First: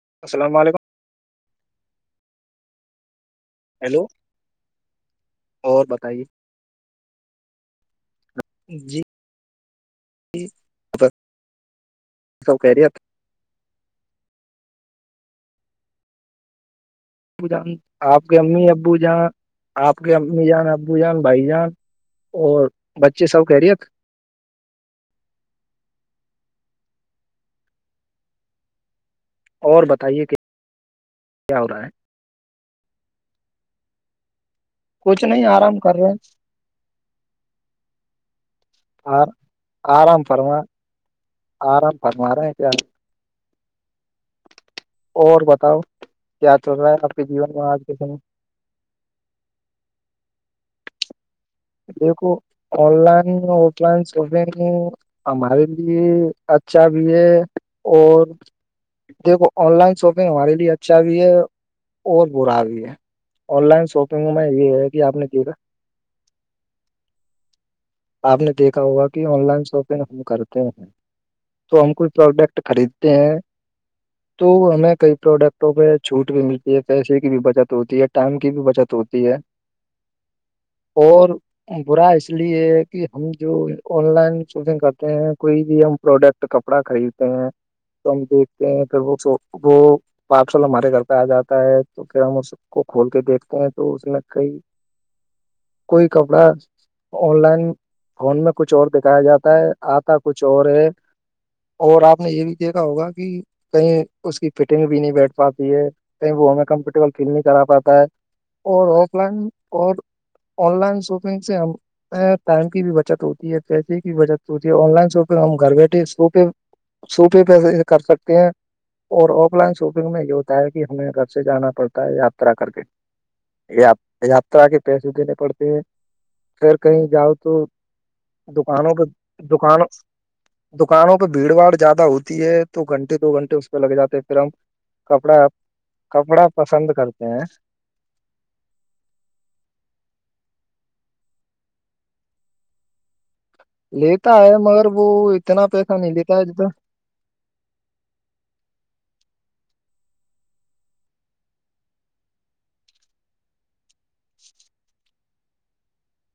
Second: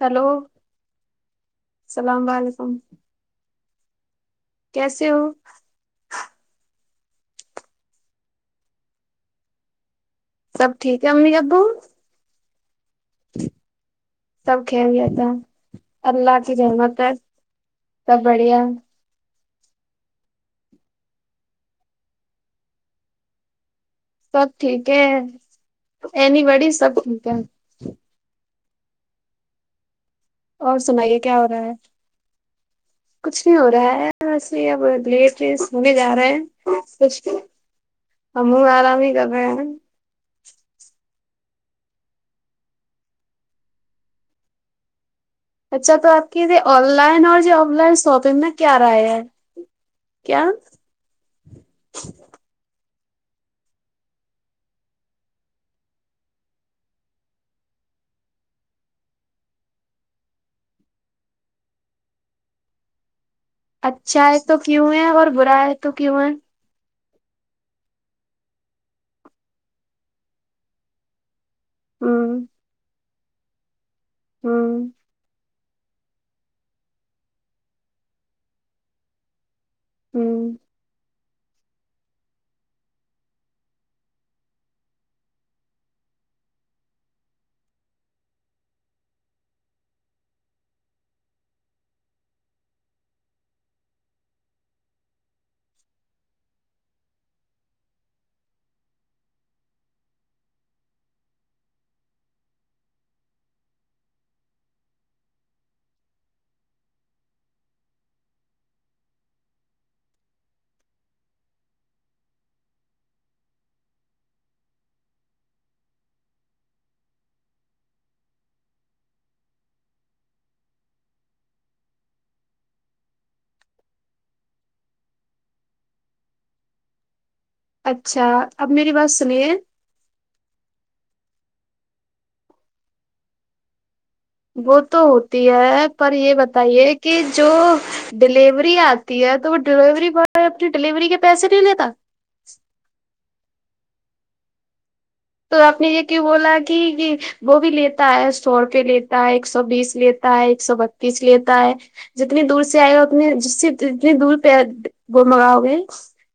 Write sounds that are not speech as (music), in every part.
hello السلام علیکم اللام و علیکم ہیلو کیسے ہو اور بتائیے جی سب ٹھیک ہے امی ابو سب کرہی آپ سب ک گیا تھا اللہ کی جحمت ہے ا ج آپ سب کے بڑھیا امی ابو جہاں آپ کے امی جان ابو جان بھائی جان اور بچے سب کہہرییے سب ٹھیک ہے اینی وڑی سب ٹھیک ہے اور بتائیے کہ اور سنائیے کیا ہو رہا ہے کچھ نہیں ہو رہا ہے وسے اب کچھ لیٹ نہیں لیس آرام ہونے کر جا رہے ہیں کچھ ہ مو آرام ہی ہیں کر آر- رہ آرام فرم آرام فرمرے اور ب اچھا تو آپ کی یہ آن لائن اور یہ آف آج کے لائن سمے شاپنگ ہے کیا راائے ہے کیا دیکھو online offline shopping ہمارے لیے اچھا بھی ہے اور دیکھو آن لائن شاپنگ ہمارے لیے اچھا بھی ہے اور برا بھی ہے آن لائن اچھا شاپنگ میں تو یہ ہے کیوں کہ آپ نے اور کیا تھا برا ہے تو کین آپ نے دیکھا ہوگا کہ آن لائن شاپنگ ہم کرتے ہیں تو ہم کوئی ہ پروڈکٹ خرید ہیں تو ہ ہمیں کئی پروڈکٹ ٹ پہ چھوٹ بھی ملتی ہے پیسے کی بھی بچت ہوتی ہے ٹائم کی بھی بچت ہوتی ہے ہوں اور برا اس لیے کہ ہم جو آن لائن شاپنگ کرتے ہیں کوئی بھی ہم پروڈکٹ کپڑا خریدتے ہیں تو ہم دیکھتے ہیں پھر وہ وہ پار سال ہمارے گھر پہ آ جاتا ہے تو پھر ہم اس کو کھول کے دیکھتے ہیں تو اس میں کئی کوئی کپڑا آن لائن فون میں کچھ اور دکھایا جاتا ہے آتا کچھ اور ہے اور آپ نے یہ بھی دیکھا ہوگا کہ کہیں اس کی فٹنگ بھی نہیں بیٹھ پاتی ہے کہیں وہ ہمیں کمفرٹیبل فیل نہیں کرا پاتا ہے اور آف لائن اور آن لائن شاپنگ سے ہم ٹائم کی بھی بچت ہوتی ہے پیسے کی بھی بچت ہوتی ہے آن لائن شاپنگ ہم گھر بیٹھے شو پہ سوپہ پیسے کر سکتے ہیں اور آف لائن شاپنگ میں یہ ہوتا ہے کہ ہمیں گھر سے جانا پڑتا ہے یاترا کر کے یاترا کے پیسے دینے پڑتے ہیں پھر کہیں جاؤ تو اچھا اب میری دکانوں کو بات سنیے دکان دکانوں پہ بھیڑ باڑ زیادہ ہوتی ہے تو گھنٹے دو گھنٹے لگ جے پھر ہم وہ تو کپڑا ہوتی ہے پر یہ کپڑا پسند بتائیے کہ کرتے ہیں جو ڈیلیوری آتی ہے تو وہ ڈیلیوری بوائے اپنی ڈلیوری کے پیسے نہیں لیتا لیتا ہے مگر وہ تو اتنا آپنی پیسہ نہیں یہک لیتا ہے بولا جتنا کہ وہ بھی لیتا ہے سو روپئے لیتا ہے ایک سو بیس لیتا ہے ایک سو بتیس لیتا ہے جتنی دور سے آئے گا اتنی ج جتنی دور پہ گول مگاؤ گے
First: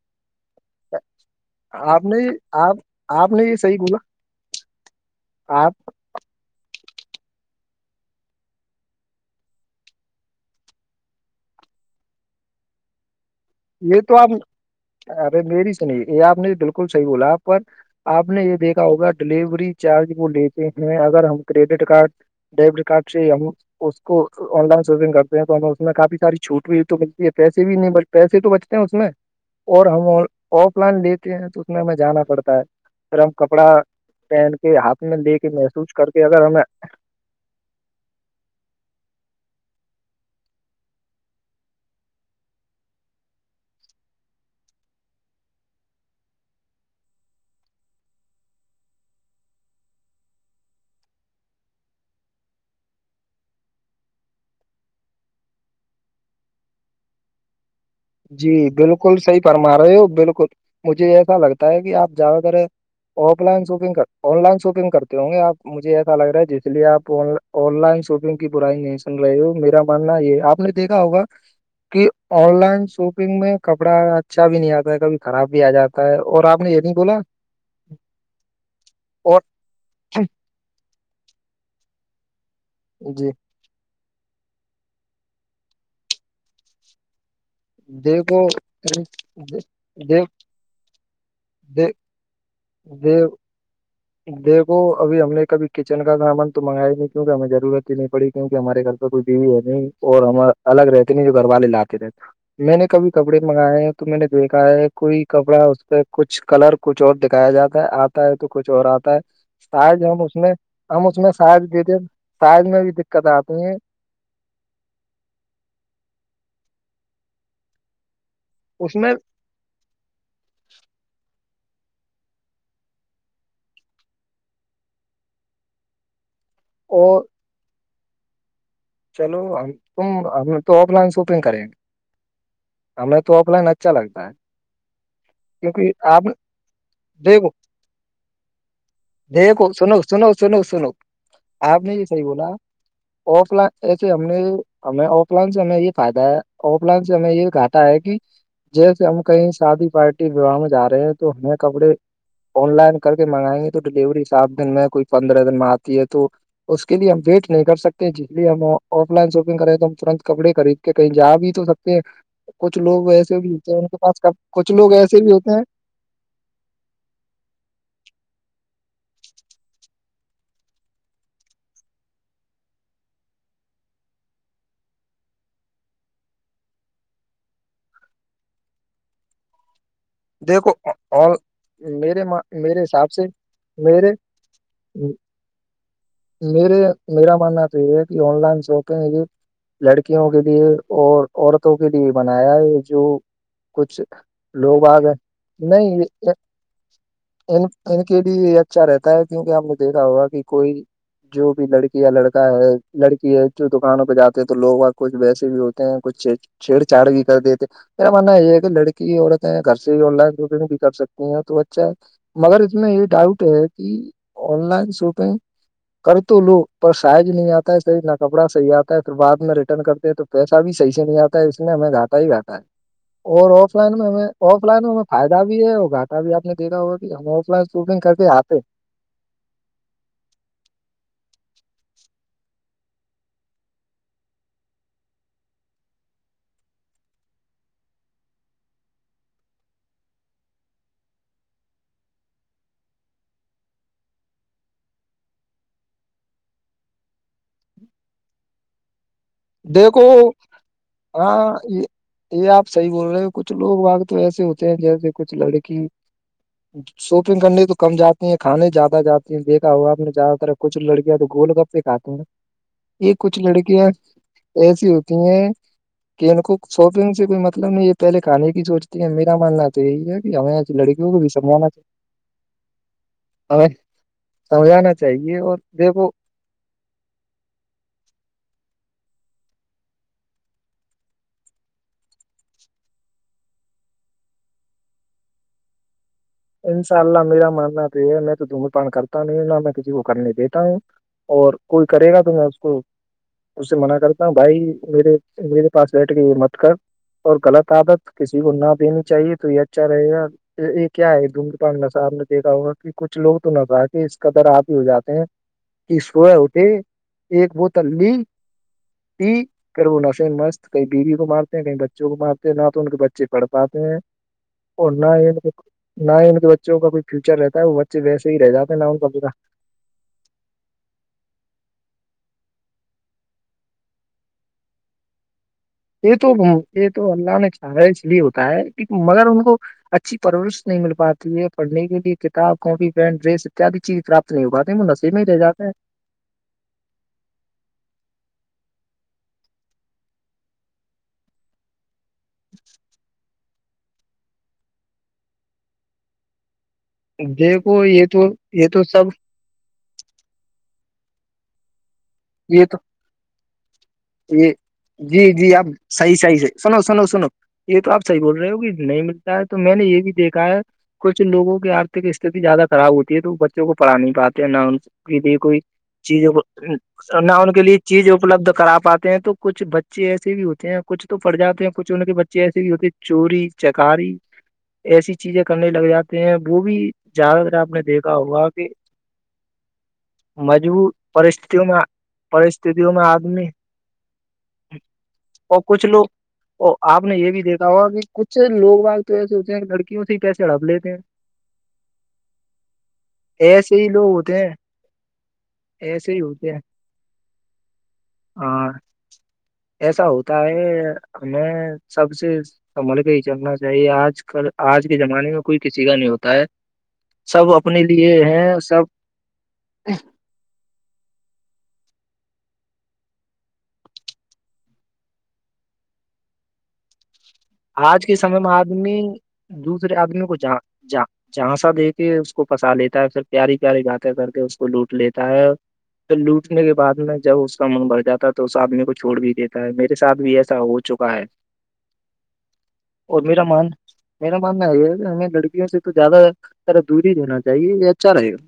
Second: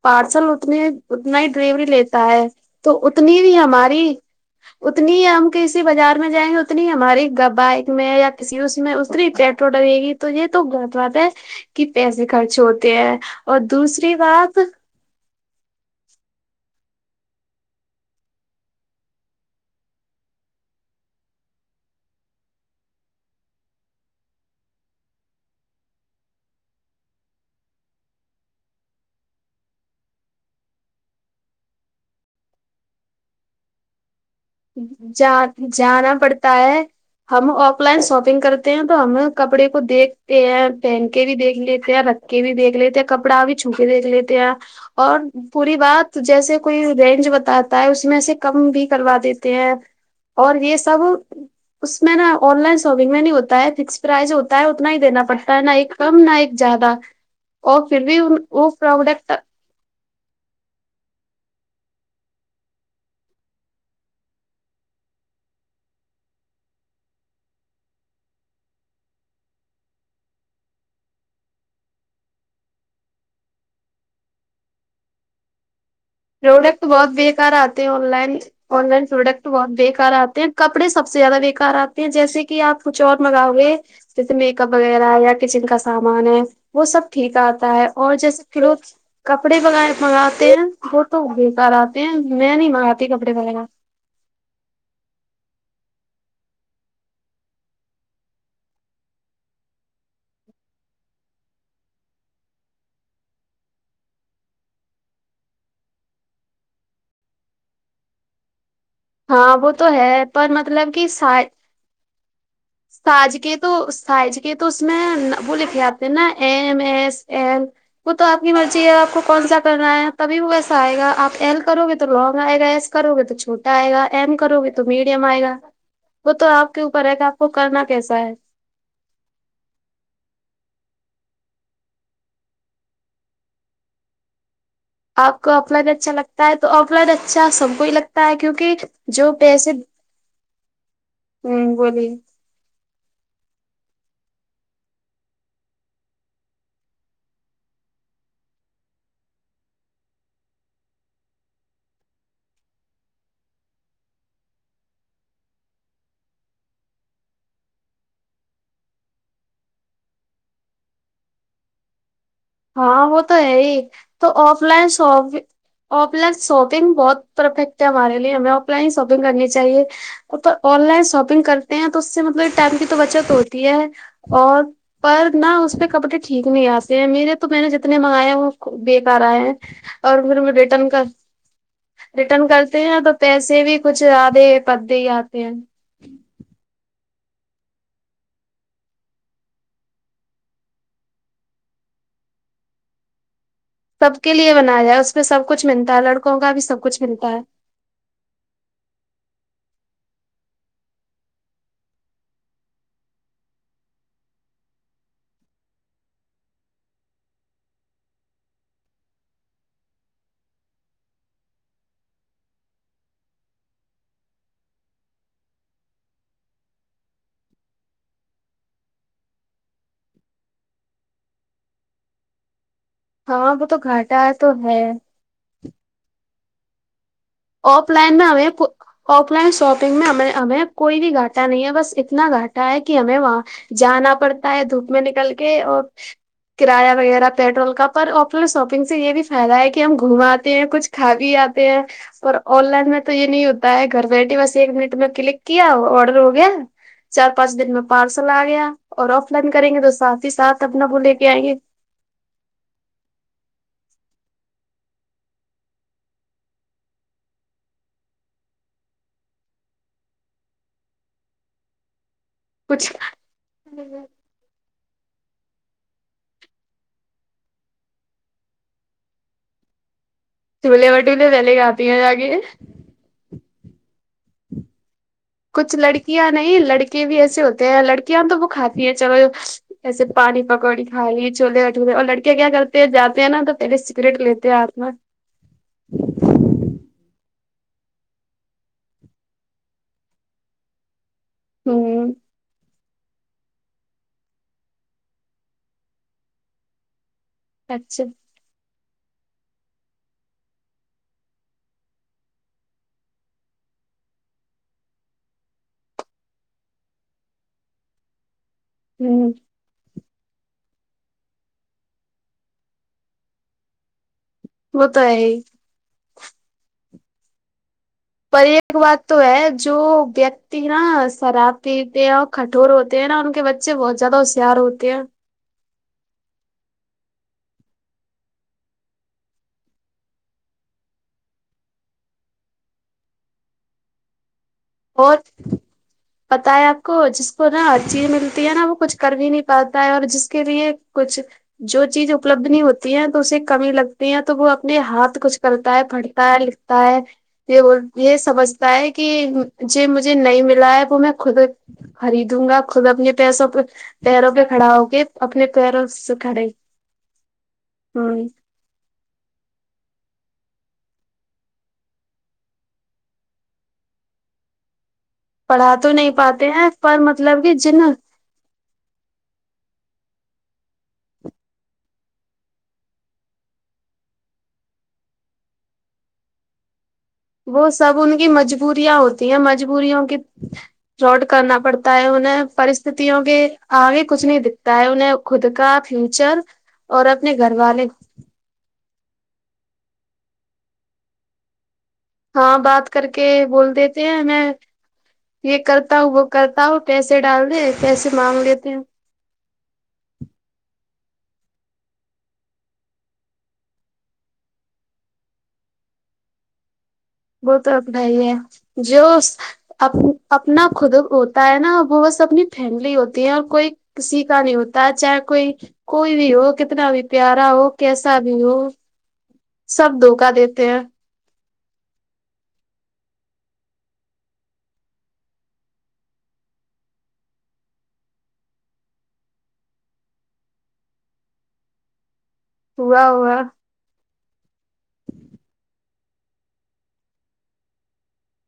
پارسل اتنے اتنا ہی ڈیلیوری آپ نے لیتا ہے آپ تو آپ اتنی نے بھی یہ صحیح بولا ہماری اتنی ہم آپ کسی بجار میں جائیں گے اتنی ہماری بائک میں یا کسی اس میں اتنی پیٹرول رہے گی تو یہ تو غط بات ہے کہ پیسے خرچ ہوتے ہیں اور یہ دوسری تو آپ بات ارے میری سے نہیں یہ آپ نے بالکل صحیح بولا پر آپ نے یہ دیکھا ہوگا ڈیلیوری چارج وہ لیتے ہیں اگر ہم کریڈٹ کارڈ ڈبری کاٹی اس کو آن لائن شاپنگ کرتے ہیں تو ہمیں اس میں کافی ساری چھوٹ بھی تو ملتی ہے پیسے بھی نہیں بلکہ پیسے تو بچتے ہیں اس میں اور ہم آف لائن لیتے ہیں تو اس میں ہمیں جانا پڑتا ہے پھر ہم کپڑا پہن کے ہاتھ میں جا لے کے محسوس کر جانا کے اگر پڑتا ہمیں ہے ہم آف لائن شاپنگ کرتے ہیں تو ہم کپڑے کو دیکھتے ہیں پہن کے بھی دیکھ لیتے ہیں رکھ سک کے بھی دھ لیتے ہیں کپڑا بھی چھو کے دیک لیتے ہیں اور پوری بات جیسے کوئی رینج بتاتا ہے اس میں سے کم بھی کروا دیتا ہیں اور یہ سب اس میں نا آن لائن شاپنگ میں نہیں ہوتا ہے فکس پرائز ہوتا ہے اتنا ہی دینا پڑتا ہے نا ایک کم نہ ایک زیادہ (unintelligible) آف فر جی بالکل صحیح فرما رہے ہو بالکل مجھے ایسا لگتا ہے کہ آپ زیادہ تر offline shopping online shopping کرتے ہوںے آپ مجھے ایسا لگ رہا ہے جس لیے آپ لن آن لائن شاپنگ کی برائی نہیں سن رہے ہو میرا ماننا یہ آپ نے دیکھا ہوگا کہ آن لائن شاپنگ میں کپڑا اچھا بھی نہیں آتا ہے کبھی خراب بھی آ جاتا ہے اور آپ نے یہ پروڈکٹ نہیں بہت بولا بےیکار آتے ہیں آن لائن آن لائن اور پروڈکٹ تو بہت بےیکار آتے ہیں کپڑے سب سے زیادہ بےکار آتے ہیں جیسے کہ آ کچھ اور جی منگا ہوئے جیسے میک اپ وغیرہ یا کچن کا سامان ہے وہ سب ٹھیک آتا اور جیسے دیکھو کلوت کپڑے دیکھ دیکھ منگاتے ہیں وہ تو بےیکار آتے ہیں میں نہیں منگاتی دے کپڑے وغیرہ دیکھو ابھی ہم نے کبھی کچن کا سامان تو منگا ہی نہیں کیونکہ ہمیں ضرورت ہی نہیں پڑی کیوںک ہمارے گھر کوئی بیوی ہے نہیں اور ہم الگ رہتے نہیں جو گھر والے لاتے رہتے میں نے کبھی کپڑے منگائے ہیں تو میں نے دیکھا ہے کوئی کپڑا اس پہ کچھ کلر کچھ اور دکھایا جاتا ہے آتا ہے تو کچھ اور آتا ہاں وہ تو سائز ہم ہے اس پر میں مطلب کہ ہم اس میں سائ سائز دیتے سائز میں بھی دقت آتی ہیں سائز کے تو اس میں وہ لکھے آتے نا ایم ایس ایم وہ تو آپ کی مرضی ہے اس میں آپ کون سا کرنا ہے تبھی وہ ویسا آئے گا آپ ایل کرو گے تو لونگ آئے گا ایس کرو گے تو چھوٹا آئے گا ایم کرو گے تو میڈیم آئے گا وہ تو آپ کے اوپر ہے اور کہ آپ کو کرنا کیسا ہے چلو ہم تم ہم تو آف لائن شاپنگ کریں گے ہمیں تو آف لائن اچھا لگتا ہے آپ کو اپائن کیونکہ اچھا آپ لگتا ہے تو آف لائن اچھا دیکھو سب کو ہی لگتا ہے کیونکہ جو پیسے دیکھو سنو سنو سنو سنو آپ نے یہ بولیے صحیح بولا آف لائن ایسے ہم نے ہمیں آف لائن سے ہمیں یہ فائدہ ہے آف لائن سے ہمیں یہ گھاٹا ہے کہ جیسے ہم کہیں شادی پارٹی وواہ میں جا رہے ہیں تو ہمیں کپڑے آن لائن کر کے منگائیں گے تو ڈیلیوری سات دن میں کوئی پندرہ دن میں آتی ہے تو اس کے لیے ہم ویٹ نہیں کر سکتے جی ج ہم آف لائن شاپنگ کریں تو ہم ترنت کپڑے خرید کے کہیں جا بھی تو سکتے ہیں کچھ ہاں لوگ وہ تو ایسے بھی ہے ہوتے ہیں ہی ان کے تو پاسب آف کچھ لائن لوگ ایسے بھی شاپ ہوتے ہیں آف لائن شاپنگ بہت پرفیکٹ ہے ہمارے لیے ہمیں آف لائن ہی شاپنگ کرنی چاہیے ا تو آن لائن شاپنگ کرتے ہیں تو اس سے مطلب ٹائم کی تو بچت ہوتی ہے اور پر نہ اس پہ کپڑے ٹھیک نہیں آتے ہیں میرے تو میں نے جتنے منگایا ہیں وہ بے کرارا ہیں اور دیکھو ریٹرن کا اور میرے ریٹرن ما- کرتے میرے ہیں حساب تو سے پیسے بھی کچھ میرے زیادے پت دے ہی آتے ہیں میرے میرا ماننا تو یہ ہے کہ آن لائن شک لڑکیوں کے لیے اور عورتوں کے لیے بنایا ہے جو کچھ سب کے لیے لوگ بنایا آ گئے اس میں سب کچھ ملتا نہیں ہے یہ- لڑکوں کا بھی سب کچھ ملتا ہے ان ان کے لیے یہ اچھا رہتا ہے کیونکہ ہم نے دیکھا ہوگا کہ کوئی جو بھی لڑکی یا لڑکا ہے لڑکی ہے جو دکانوں پہ جاتے ہیں تو لوگ کچھ ویسے بھی ہوتے ہیں کچھ چ چھیڑ چاڑ بھی کر دی تھے میرا ماننا یہ ہے کہ لڑکی اورورت گھر سے ہی آن لائن شاپنگ بھی کر سکتی ہیں تو اچھا ہے مگر اس میں یہ ڈاؤٹ ہے کہ آن لائن شاپنگ کر تو لو پر سائز نہیں آتا ہے صحیح نہ کپڑا صحیح آتا ہے پھر بع میں ریٹرن کرتے ہیں تو پیسہ بھی صحیح سے نہیں آتا ہے اس لیے ہمیں گھاتا ہی گاتا ہے ہاں اور وہ آف تو لائن میں گھاٹا ہمیں ہے تو آف لائن ہے ہمیں فائدہ بھی ہے اور گاٹا بھی آ نے دیکھا ہوگا ہم آف شاپنگ کر لائن میں کے ہمیں آتے آف لائن شاپنگ میں ہمیں ہمیں کوئی بھی گھاٹا نہیں ہے بس اتنا گھٹا ہے کہ ہمیں وہاں جانا پڑتا ہے دھوپ میں نکل کے اور کرایہ وغیرہ پیٹرول کا پر آف لائن شاپنگ سے یہ بھی فائدہ ہے کہ ہم گھوماتے ہیں کچھ کھا بھی آتے ہیں پر آن لائن میں تو یہ نہیں ہوتا ہے گھر بیٹھیے بس ایک منٹ میں کلک کیا آڈر ہو گیا چار پانچ دن میں پارسل آ گیا اور آف لائن کریں گے تو دیکھو ساتھ ہی ساتھ اپنا وہ لے کے آئیں گے ہاں یہ یہ آپ صحیح بول رہے ہو کچھ لوگ واگ تو ایسے ہوتے ہیں جیسے کچھ لڑکی (inaudible) (inaudible) شاپنگ کرنے تو کم جاتی ہیں کھانے زیادہ جاتی ہیں دیکھا ہوا آپ نے زیادہ تر کچھ لڑکیاں تو گول گپے کاتے ہیں (unintelligible) یہ (unintelligible) کچھ لڑکیاں ایسی ہوتی ہیں کہ ان کو شاپنگ سے کوئی مطلب نہیں ہے یہ پہلے کھے کی سوچتی ہے میرا ماننا تھا تو یہی ہے کہ ہمیں چولہے لڑکیوں کو بٹولے بھی پہلے سمجھوانا چاہیے کھاتی ہیں جا کے ہ سمجا ن (unintelligible) کچھ لڑکیاں نہیں لڑکے بھی ایسے ہوتے ہیں لڑکیاں تو وہ کھاتفی ہیں چلو ایسے پانی پکوڑی کھائی چولہے اٹورے اور لڑکیاں کیا کرتے جاتے ہیں نا تو تیرے سگریٹ لیتے ہیں آاتما ان شاء اللہ میرا مننا پ ہے میں تو دونگ پان کرتا نہیں نہ میں کسی کو کرنے دیتا ہوں اور کوئی کرے ہوں گا تم اس کو اس سے منع کرتا ہوں بھائی میرے میرے پاس بیٹھ کے یہ مت کر اور غلط اچھا عادت کسی کو نہ دینی چاہیے تو یہ اچھا رہے گا ایک کیا ہے دھڈ پان ن سا آب نے دیکھا ہوگا کہ کچھ لوگ تو نہظا کہ اس ق در آپ ہی ہو جاتے ہیں کہ سب اٹے ایک بوتل لی ہوں پھر وہ نشے میں مست کئی بیوی کو مارتے ہیں کہیں بچوں کو مارتے ہیں نہ تو ان کے بچے پڑھ پاتے ہیں وہ اور تو نہ ہے ہی نہ ہی بچوں کا کوئی فیوچر رہتا ہے وہ بچے ویسے ہی پر رہ جاتے ایک نا ان بات کبھی تو کا ہے جو ویکتی نا شراب پیتے ہیں اور کٹھور ہوتے ہیں نا ان کے بچے اچھے بہت زیادہ ہوشیار ہوتے ہیں یہ تو یہ تو اللہ نے چاہا اس لیے ہوتا ہے مگر ان کو اچھی پرورش نہیں مل پاتی ہے پڑھنے کے لیے کتاب کاپی پینٹ ڈریس اتیاد چیز پراپت نہیں ہو پاتی نہیں م نسی اور میں ہی رہ جاتے ہیں پتا ہے آپ کو جس کو نا ہر چیز ملتی ہے نا وہ کچھ کر بھی نہیں پاتا ہے اور جس کے لیے کچھ جو چیز اپلبد نہیں ہوتی ہے تو اسے کمی لگتی ہیں تو وہ اپنے ہاتھ کچھ کرتا ہے پھڑتا ہے لکھ یہ دیکھو یہ تو یہ سمجھتا تو ہے سب کہ ج مجھے نہیں ملا ہے وہ میں خود خریدوں گا یہ خود اپنے پیسوں پ پیروں پہ یہ کھڑا ہو کے جی اپنے جی آپ پیروں سے صحیح صحیح کھڑے صحیح سنو سنو سنو یہ تو آپ ہ صحیح بول رہے ہوگی نہیں ملتا ہے تو میں نے یہ بھی دیکھا ہے کچھ لوگوں کی آرھک استھتی زیادہ خراب ہوتی ہے تو وہ بچوں کو پڑھا نہیں پاتے ہیں نہ کے لیے کوئی پڑھا تو نہیں چیزوں کو پاتے ہیں پر نہ مطلب ان کہ کے لیے جن چیز اپلبد کرا پاتے ہیں تو کچھ بچے ایسے بھی ہوتے ہیں کچھ تو پڑ جاتے ہیں کچھ ان کے بچے ایسے بھی ہوتے ہیں چوری چکاری ایسی چیزیں کرنے لگ جاتے ہیں وہ بھی زیادہ تر وہ آپ نے سب دیکھا ان کی ہوگا کہ مجبوریاں ہوتی ہیں مجبوریوں کی مجبور روڈ کرنا پرستتوں میں پڑتا ہے میں پرستتوں کے آدمی آگے کچھ نہیں دکھتا ہے انہیں خود اور کا کچھ لوگ فیوچر اور آپ اور نے یہ اپنے بھی گھر دیکھا والے ہوا کہ کچھ لوگ باگ تو ایسے ہوتے ہیں لڑکیوں سے ہی پیسے ہڑپ لیتے ہیں ہاں بات کر کے ایسے بول ہی دیتے لوگ ہیں ہوتے میں یہ کرتا ہوں ایسے ہی وہ ہوتے ہیں کرتا ہوں پیسے ڈال دے پیسے مانگ لیتے ہاں ہیں ایسا ہوتا ہے ہمیں سب سے سمل کے ہی چلنا چاہیے آج کل آج کے زمانے میں کوئی کسی کا نہیں ہوتا ہے سب بہت اب اپنے لیے بائی ہے ہیں سب جو اپنا خود ہوتا ہے نا وہ بس اپنی فیملی ہوتی ہے اور کوئی کسی کا نہیں ہوتا چاہے کوئی کوئی بھی ہو کتنا بھی پیارا ہو آج کے کیسا سمے بھی میں ہو آدمی سب دوسرے آدمی دھوکا کو جان دیتے ہیں جا جھانسا دے کے اس کو پھسا لیتا ہے پھر پیاری پیاری باتیں کر کے اس کو لوٹ لیتا ہے تو لوٹنے کے بعد میں جب اس کا من بھر جاتا ہے تو اس آدمی کو چھوڑ بھی دیتا ہے میرے ساتھ بھی ایسا ہو چکا ہے ہوا اور ہوا میرا من میرا ماننا ہے یہ کہ ہمیں لڑکیوں سے تو زیادہ طرح دوری دینا چاہیے یہ اچھا رہے گا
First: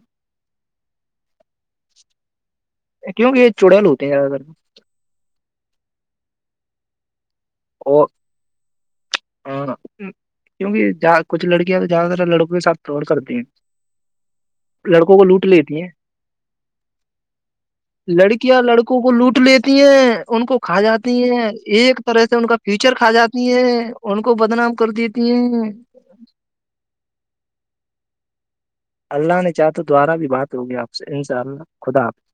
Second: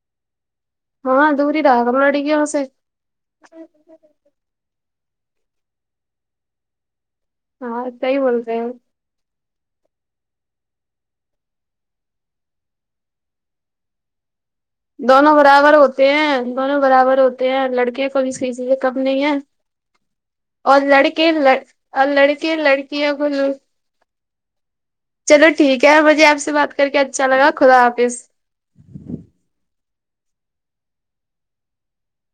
ہاں دوری را گملہڑ کی ہ سےے کیونک یہ چوڑیل ہوتے ہیں زیادہ تر ہاں اور صحیح بول رہے ہیں ہاں کیونکہ کچھ لڑکیاں تو زیادہ تر لڑکوں کے ساتھ پر کرتی ہیں (inaudible) لڑکوں کو دونوں لوٹ برابر لیتی ہیں ہوتے دونوں برابر ہوتے ہیں لڑکے کو بھی کسی لڑکیاں سے کم لڑکوں کو نہیں ہے لوٹ لیتی ہیں ان کو کھا اور جاتی لڑکے ہیں ایک اور طرح سے ان لڑکے کا فیوچر کھا لڑکیوں کو جاتی ہیں ان کو بدنام کر دی چلو ٹھیک ہے مجھے آپ سے بات کر کے اچھا لگا خدا حافظ اللہ نے چاہا تو دوبارہ بھی بات ہوگی آپ سے ان شاء اللہ خدا حافظ